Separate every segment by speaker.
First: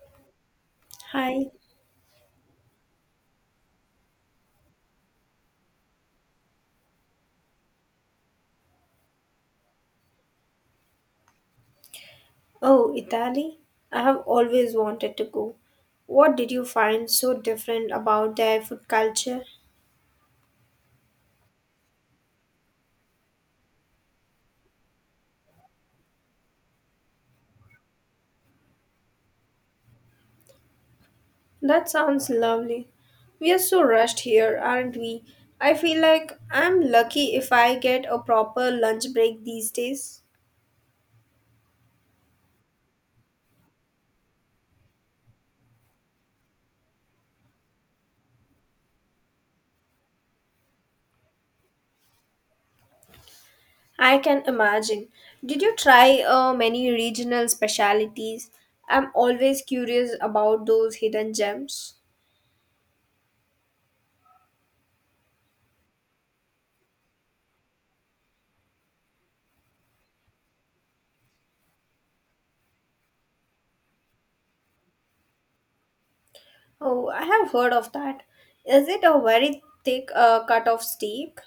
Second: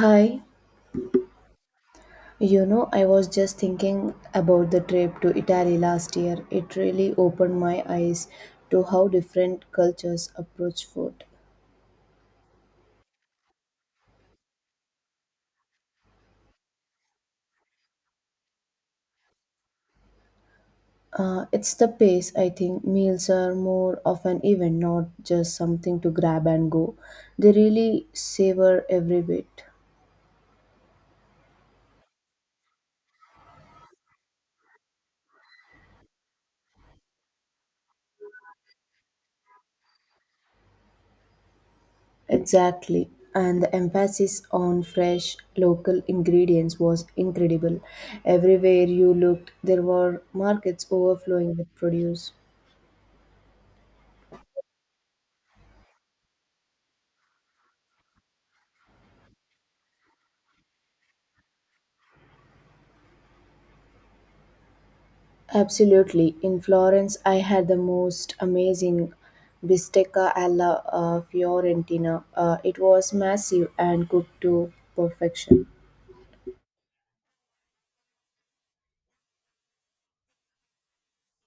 Speaker 1: Hi,
Speaker 2: Hi.
Speaker 1: I was just thinking about the trip to Italy last year. It really opened my eyes to how different cultures approach food.
Speaker 2: Oh, Italy? I have always wanted to go. What did you find so different about their food culture?
Speaker 1: It's the pace, I think. Meals are more of an event, not just something to grab and go. They really savor every bit.
Speaker 2: That sounds lovely. We are so rushed here, aren't we? I feel like I'm lucky if I get a proper lunch break these days.
Speaker 1: Exactly. And the emphasis on fresh local ingredients was incredible. Everywhere you looked, there were markets overflowing with produce.
Speaker 2: I can imagine. Did you try many regional specialities? I'm always curious about those hidden gems.
Speaker 1: Absolutely. In Florence, I had the most amazing bistecca alla Fiorentina. It was massive and cooked to perfection.
Speaker 2: Oh, I have heard of that. Is it a very thick cut of steak?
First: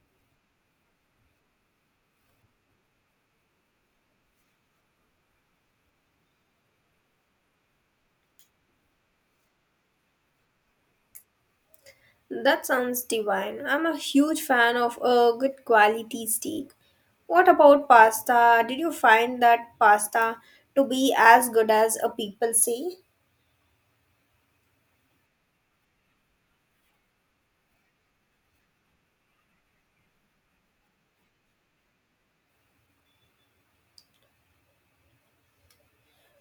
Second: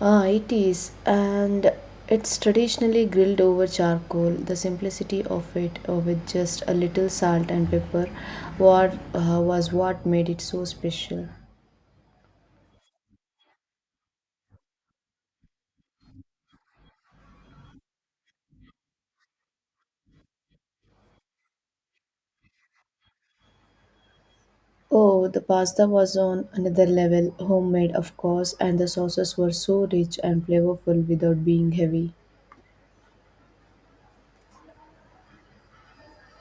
Speaker 1: Ah, it is. And it's traditionally grilled over charcoal. The simplicity of it, with just a little salt and pepper, was what made it so special.
Speaker 2: That sounds divine. I'm a huge fan of a good quality steak. What about pasta? Did you find that pasta to be as good as people say?
Speaker 1: Oh, the pasta was on another level, homemade, of course, and the sauces were so rich and flavorful without being heavy.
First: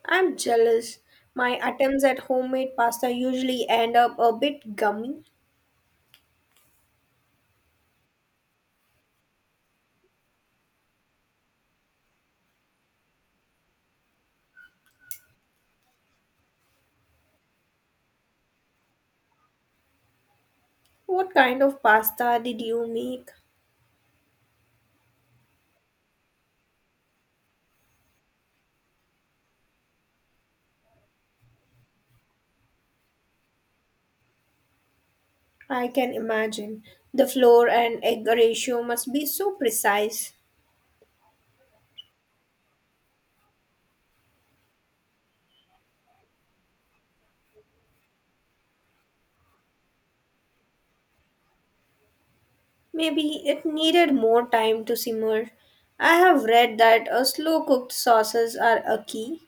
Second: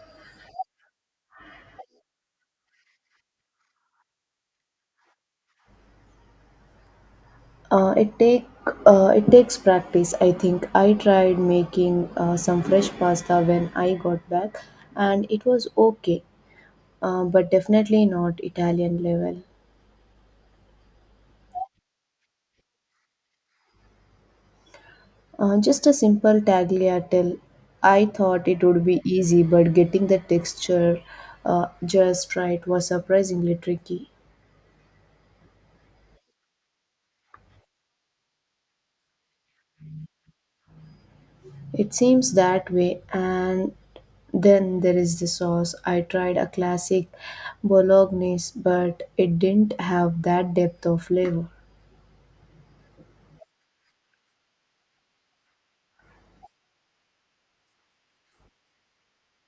Speaker 2: I'm jealous. My attempts at homemade pasta usually end up a bit gummy.
Speaker 1: Uh, it take it takes practice. I think I tried making some fresh pasta when I got back, and it was okay, but definitely not Italian level.
Speaker 2: What kind of pasta did you make?
Speaker 1: Just a simple tagliatelle. I thought it would be easy, but getting the texture just right was surprisingly tricky.
Speaker 2: I can imagine. The flour and egg ratio must be so precise.
Speaker 1: It seems that way. And then there is the sauce. I tried a classic bolognese, but it didn't have that depth of flavor.
Speaker 2: Maybe it needed more time to simmer. I have read that slow cooked sauces are a key.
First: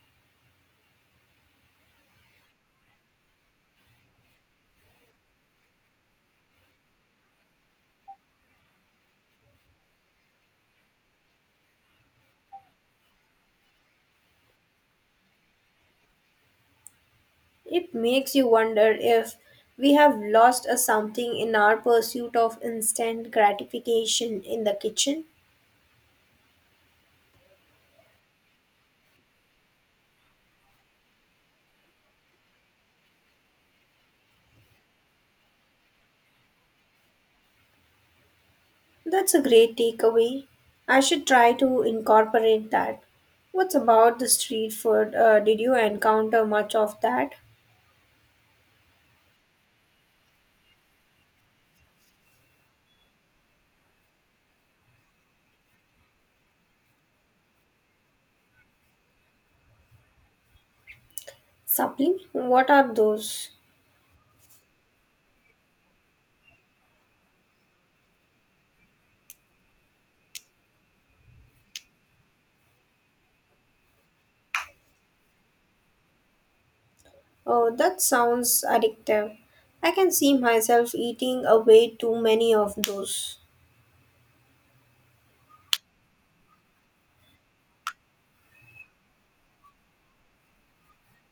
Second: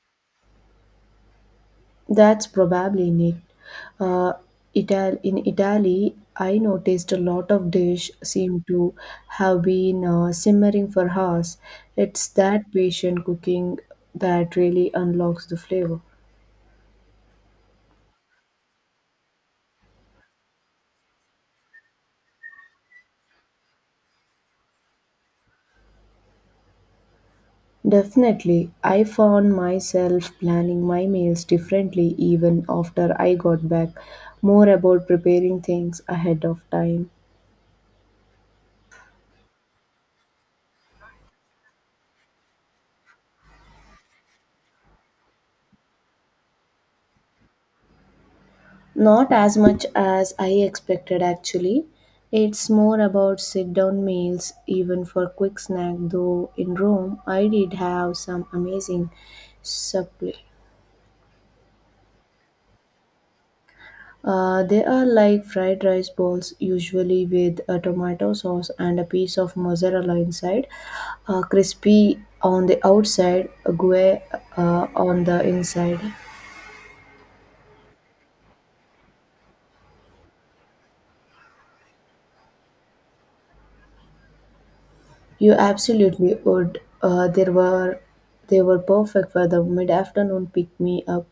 Speaker 1: That's probably it. Uh, in Italy, I noticed a lot of dish seem to have been simmering for hours. It's that patient cooking that really unlocks the flavor.
Speaker 2: It makes you wonder if we have lost a something in our pursuit of instant gratification in the kitchen.
Speaker 1: Definitely, I found myself planning my meals differently even after I got back, more about preparing things ahead of time.
Speaker 2: That's a great takeaway. I should try to incorporate that. What's about the street food? Did you encounter much of that?
Speaker 1: Not as much as I expected actually. It's more about sit down meals, even for quick snack, though in Rome I did have some amazing supply.
Speaker 2: Supply? What are those?
Speaker 1: They are like fried rice balls, usually with a tomato sauce and a piece of mozzarella inside, crispy on the outside, gooey on the inside.
Speaker 2: Oh, that sounds addictive. I can see myself eating away too many of those.
Speaker 1: You absolutely would. There were they were perfect for the mid-afternoon pick-me-up,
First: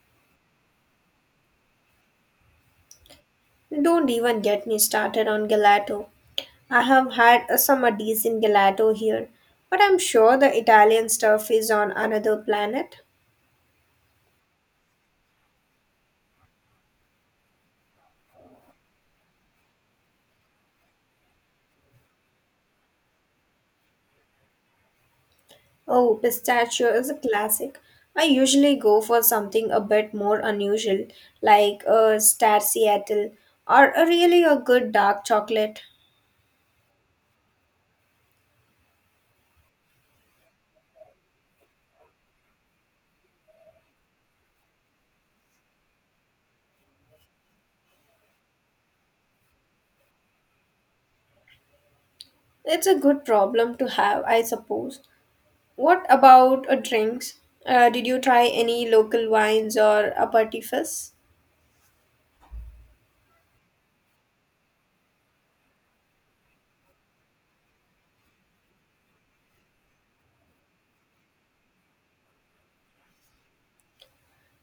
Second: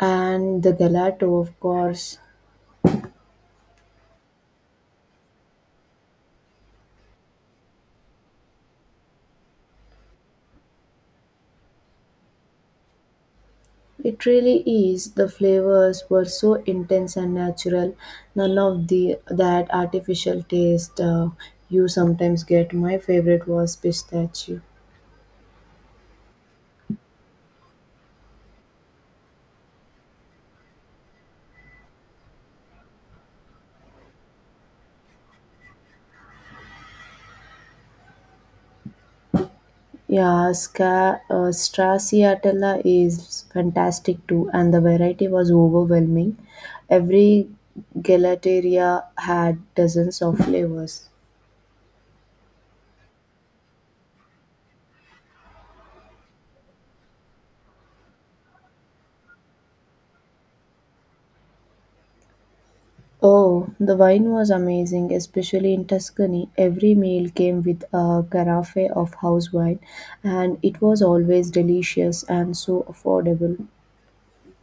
Speaker 1: and the gelato, of course.
Speaker 2: Don't even get me started on gelato. I have had a summer decent gelato here, but I'm sure the Italian stuff is on another planet.
Speaker 1: It really is. The flavors were so intense and natural. None of the that artificial taste you sometimes get. My favorite was pistachio.
Speaker 2: Oh, pistachio is a classic. I usually go for something a bit more unusual, like a Star Seattle or a really a good dark chocolate.
Speaker 1: Yeah, Stracciatella is fantastic too, and the variety was overwhelming. Every gelateria had dozens of flavors.
Speaker 2: It's a good problem to have, I suppose. What about drinks? Did you try any local wines or aperitifs?
Speaker 1: Oh, the wine was amazing, especially in Tuscany. Every meal came with a carafe of house wine, and it was always delicious and so affordable.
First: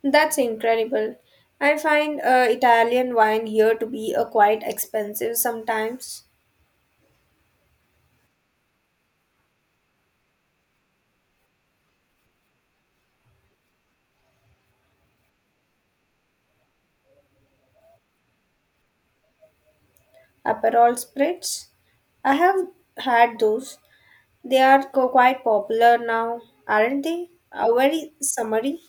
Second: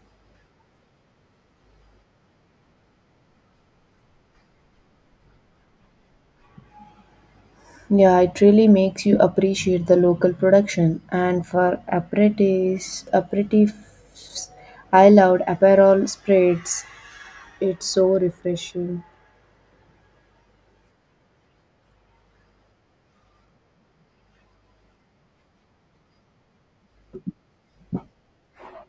Speaker 2: That's incredible. I find Italian wine here to be quite expensive sometimes.
Speaker 1: Yeah, it really makes you appreciate the local production. And for aperitifs I loved Aperol spreads. It's so refreshing.
Speaker 2: Aperol spritz? I have had those. They are quite popular now, aren't they? Very summery.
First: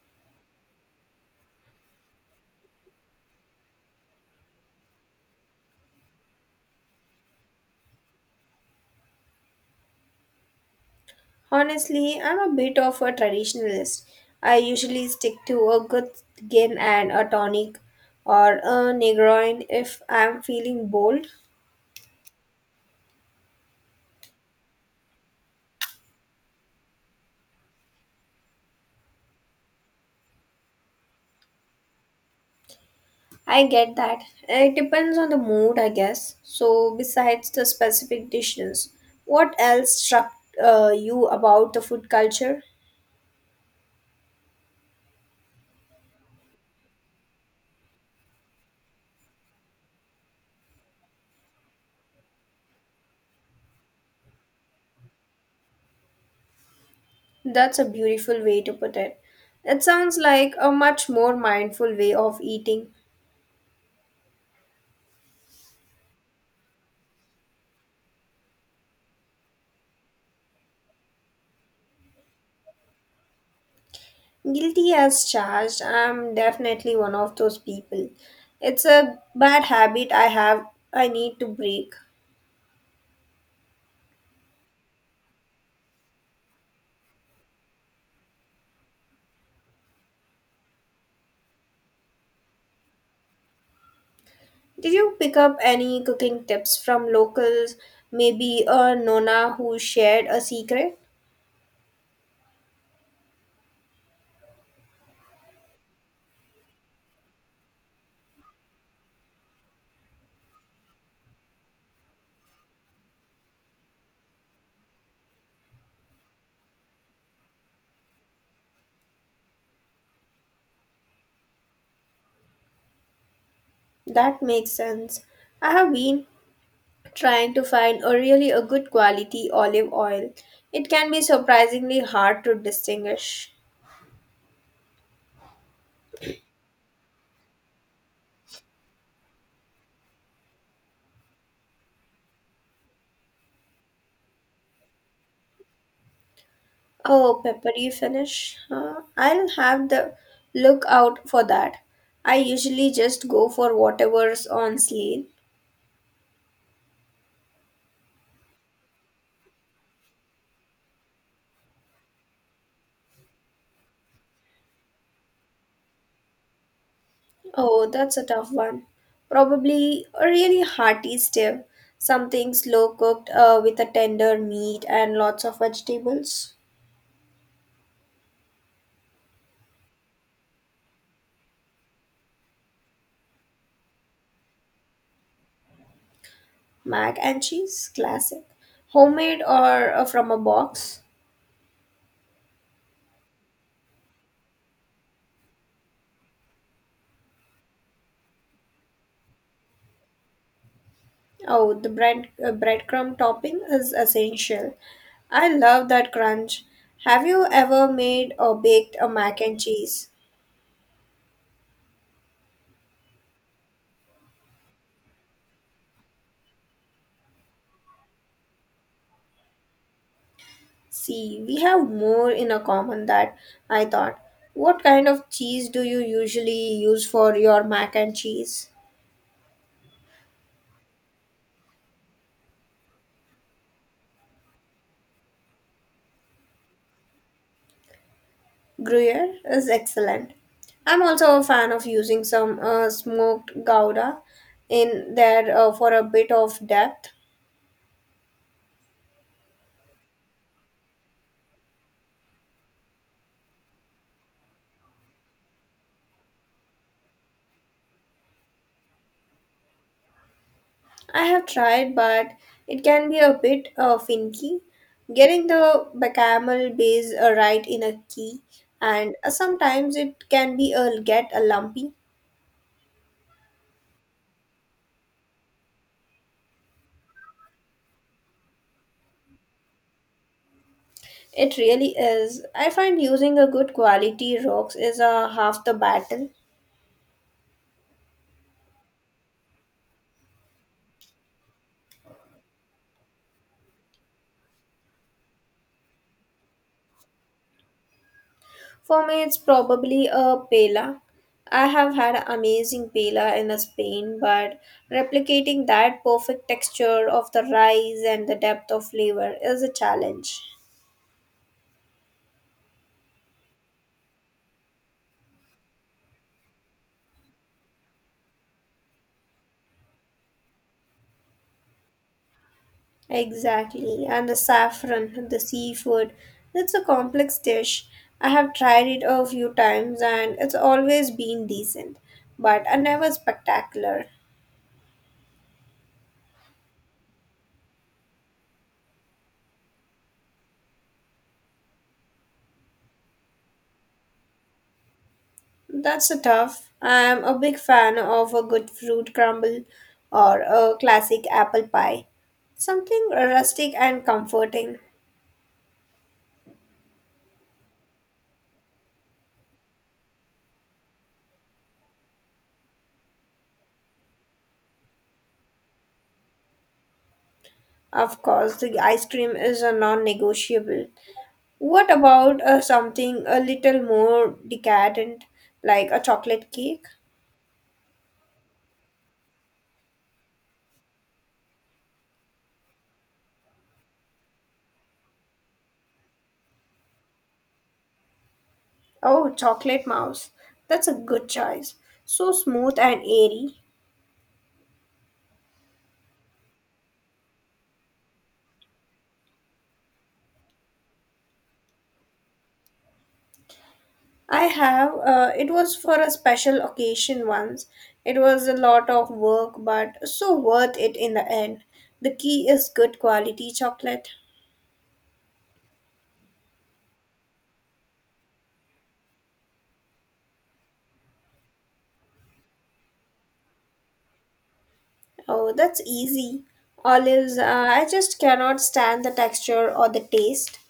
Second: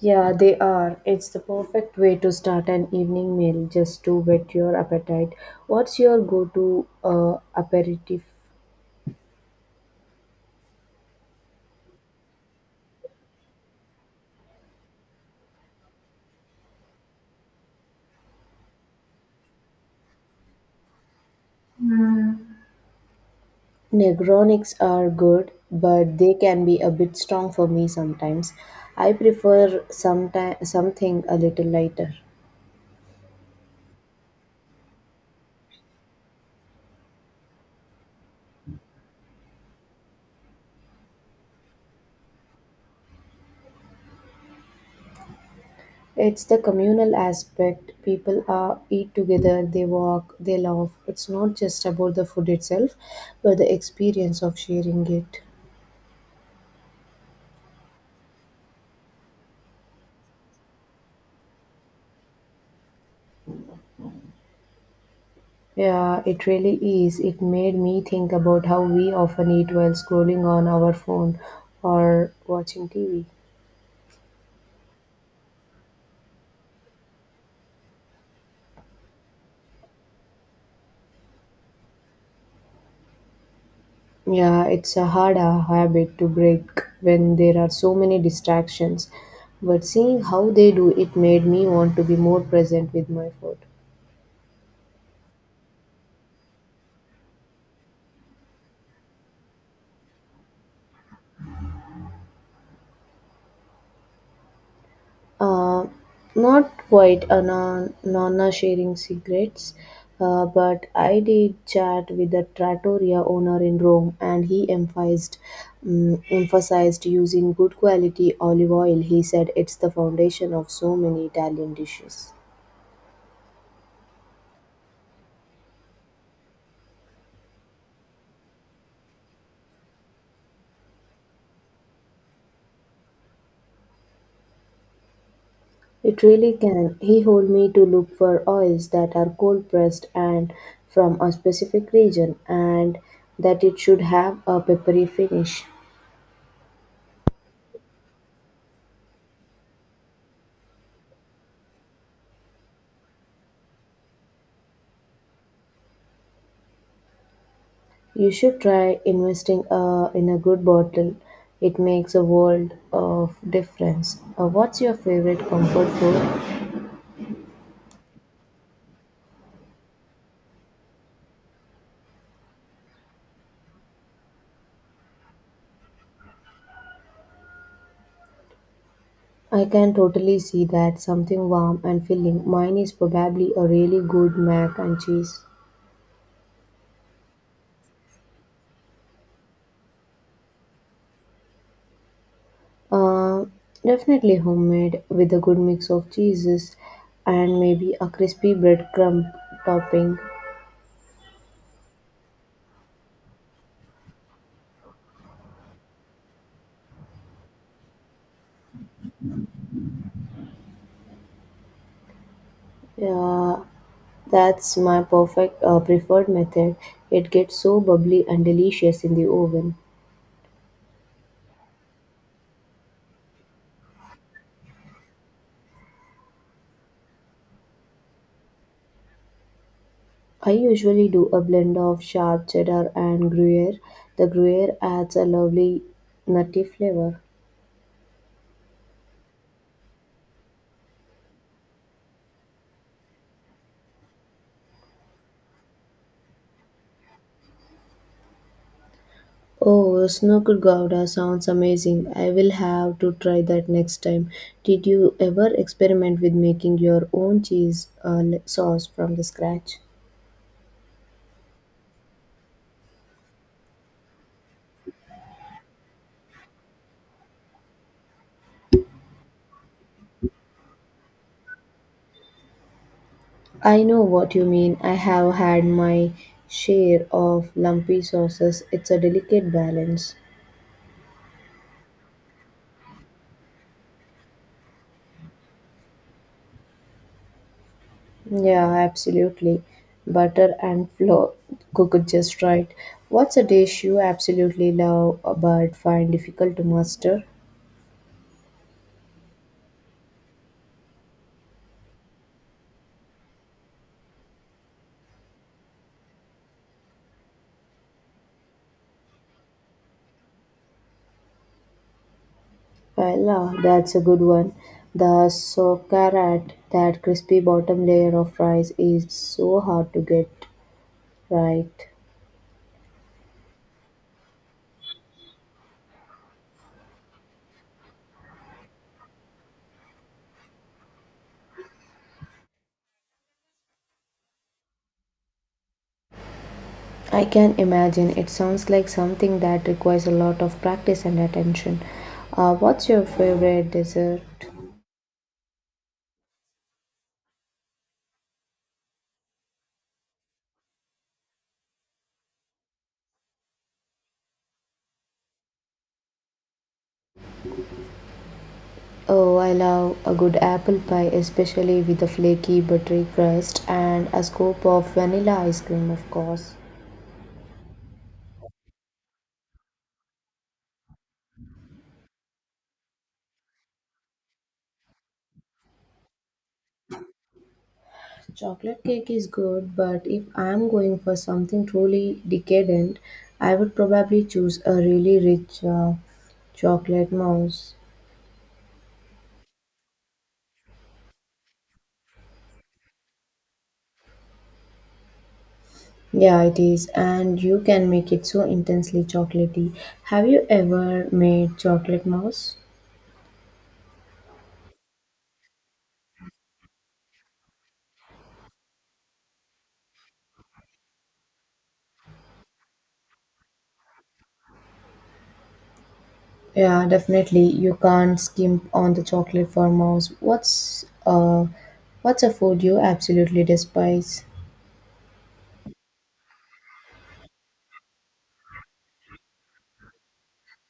Speaker 1: Yeah, they are. It's the perfect way to start an evening meal just to whet your appetite. What's your go to aperitif?
Speaker 2: Honestly, I'm a bit of a traditionalist. I usually stick to a good gin and a tonic or a Negroin if I'm feeling bold.
Speaker 1: Negronics are good, but they can be a bit strong for me sometimes. I prefer something a little lighter.
Speaker 2: I get that. It depends on the mood, I guess. So, besides the specific dishes, what else struck you about the food culture?
Speaker 1: It's the communal aspect. People are eat together, they walk, they laugh. It's not just about the food itself, but the experience of sharing it.
Speaker 2: That's a beautiful way to put it. It sounds like a much more mindful way of eating.
Speaker 1: Yeah, it really is. It made me think about how we often eat while scrolling on our phone or watching TV.
Speaker 2: Guilty as charged, I'm definitely one of those people. It's a bad habit I have, I need to break.
Speaker 1: Yeah, it's a hard habit to break when there are so many distractions. But seeing how they do it made me want to be more present with my food.
Speaker 2: Did you pick up any cooking tips from locals? Maybe a Nona who shared a secret?
Speaker 1: Uh, not quite a nonna sharing secrets, but I did chat with the trattoria owner in Rome, and he emphasized using good quality olive oil. He said it's the foundation of so many Italian dishes.
Speaker 2: That makes sense. I have been trying to find a really a good quality olive oil. It can be surprisingly hard to distinguish.
Speaker 1: It really can. He told me to look for oils that are cold pressed and from a specific region, and that it should have a peppery finish.
Speaker 2: Oh, peppery finish. Huh? I'll have the look out for that. I usually just go for whatever's on sale.
Speaker 1: You should try investing in a good bottle. It makes a world of difference. What's your favorite comfort food?
Speaker 2: Oh, that's a tough one. Probably a really hearty stew, something slow cooked with a tender meat and lots of vegetables.
Speaker 1: I can totally see that something warm and filling. Mine is probably a really good mac and cheese.
Speaker 2: Mac and cheese, classic. Homemade or from a box?
Speaker 1: Uh, definitely homemade with a good mix of cheeses and maybe a crispy breadcrumb topping.
Speaker 2: Oh, the breadcrumb topping is essential. I love that crunch. Have you ever made or baked a mac and cheese?
Speaker 1: Yeah, that's my perfect preferred method. It gets so bubbly and delicious in the oven.
Speaker 2: See, we have more in a common that I thought. What kind of cheese do you usually use for your mac and cheese?
Speaker 1: I usually do a blend of sharp cheddar and Gruyere. The Gruyere adds a lovely nutty flavor.
Speaker 2: Gruyere is excellent. I'm also a fan of using some smoked gouda in there for a bit of depth.
Speaker 1: Oh, snooker gouda sounds amazing. I will have to try that next time. Did you ever experiment with making your own cheese sauce from the scratch?
Speaker 2: I have tried, but it can be a bit finicky. Getting the bechamel base right in a key, and sometimes it can be a get a lumpy.
Speaker 1: I know what you mean. I have had my share of lumpy sauces. It's a delicate balance.
Speaker 2: It really is. I find using a good quality rocks is half the battle.
Speaker 1: Yeah, absolutely. Butter and flour cooked just right. What's a dish you absolutely love but find difficult to master?
Speaker 2: For me, it's probably a pela. I have had amazing pela in Spain, but replicating that perfect texture of the rice and the depth of flavor is a challenge.
Speaker 1: Well, ah, that's a good one. The sokarat, that crispy bottom layer of rice, is so hard to get right.
Speaker 2: Exactly, and the saffron, the seafood. It's a complex dish. I have tried it a few times and it's always been decent, but I never spectacular.
Speaker 1: I can imagine it sounds like something that requires a lot of practice and attention. What's your favorite dessert?
Speaker 2: That's a tough. I'm a big fan of a good fruit crumble or a classic apple pie. Something rustic and comforting.
Speaker 1: Oh, I love a good apple pie, especially with a flaky buttery crust and a scoop of vanilla ice cream, of course.
Speaker 2: Of course, the ice cream is a non negotiable. What about something a little more decadent, like a chocolate cake?
Speaker 1: Chocolate cake is good, but if I'm going for something truly decadent, I would probably choose a really rich chocolate mousse.
Speaker 2: Oh, Chocolate Mouse. That's a good choice. So smooth and airy.
Speaker 1: Yeah, it is, and you can make it so intensely chocolatey. Have you ever made chocolate mousse?
Speaker 2: I have, it was for a special occasion once. It was a lot of work, but so worth it in the end. The key is good quality chocolate.
Speaker 1: Yeah, definitely. You can't skimp on the chocolate for mouse. What's a food you absolutely despise?
Speaker 2: Oh, that's easy. Olives, I just cannot stand the texture or the taste.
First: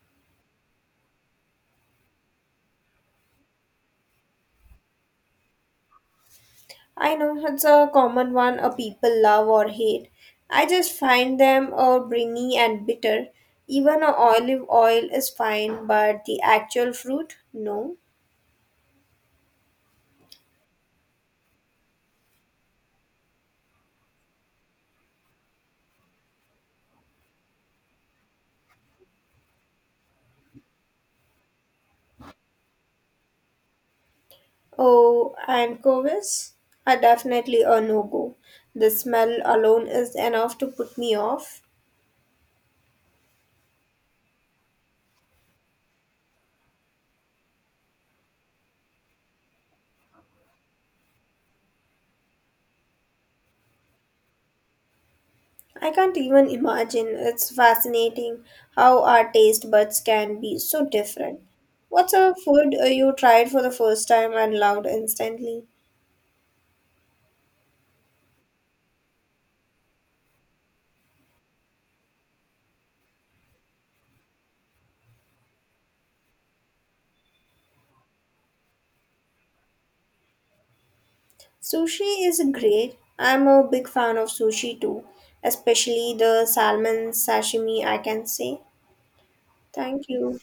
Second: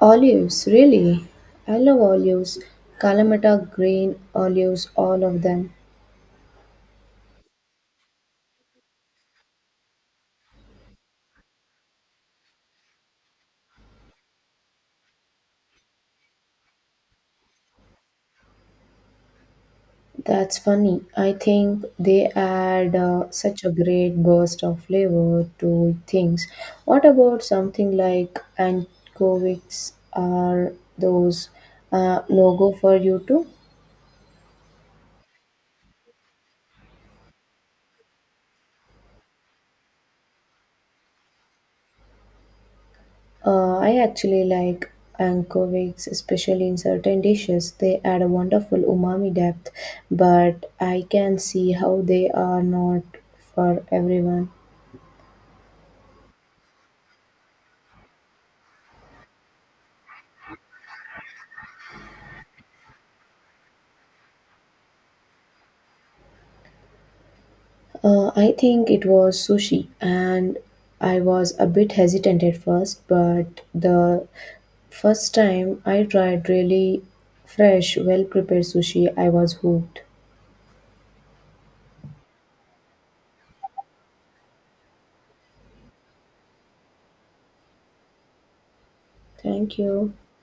Speaker 1: Olives, really? I love olives. Kalamata green olives, all of them.
Speaker 2: I know it's a common one a people love or hate. I just find them briny and bitter. Even a olive oil is fine, but the actual fruit, no.
Speaker 1: That's funny. I think they add such a great burst of flavor to things. What about something like anchovies? Are those no go for you too?
Speaker 2: Oh, and anchovies are definitely a no-go. The smell alone is enough to put me off.
Speaker 1: I actually like anchovies, especially in certain dishes. They add a wonderful umami depth, but I can see how they are not for everyone.
Speaker 2: I can't even imagine. It's fascinating how our taste buds can be so different. What's a food you tried for the first time and loved instantly?
Speaker 1: I think it was sushi, and I was a bit hesitant at first, but the first time I tried really fresh, well prepared sushi, I was hooked.
Speaker 2: Sushi is great. I'm a big fan of sushi too, especially the salmon sashimi, I can say.
Speaker 1: Thank
Speaker 2: Thank
Speaker 1: you.
Speaker 2: you.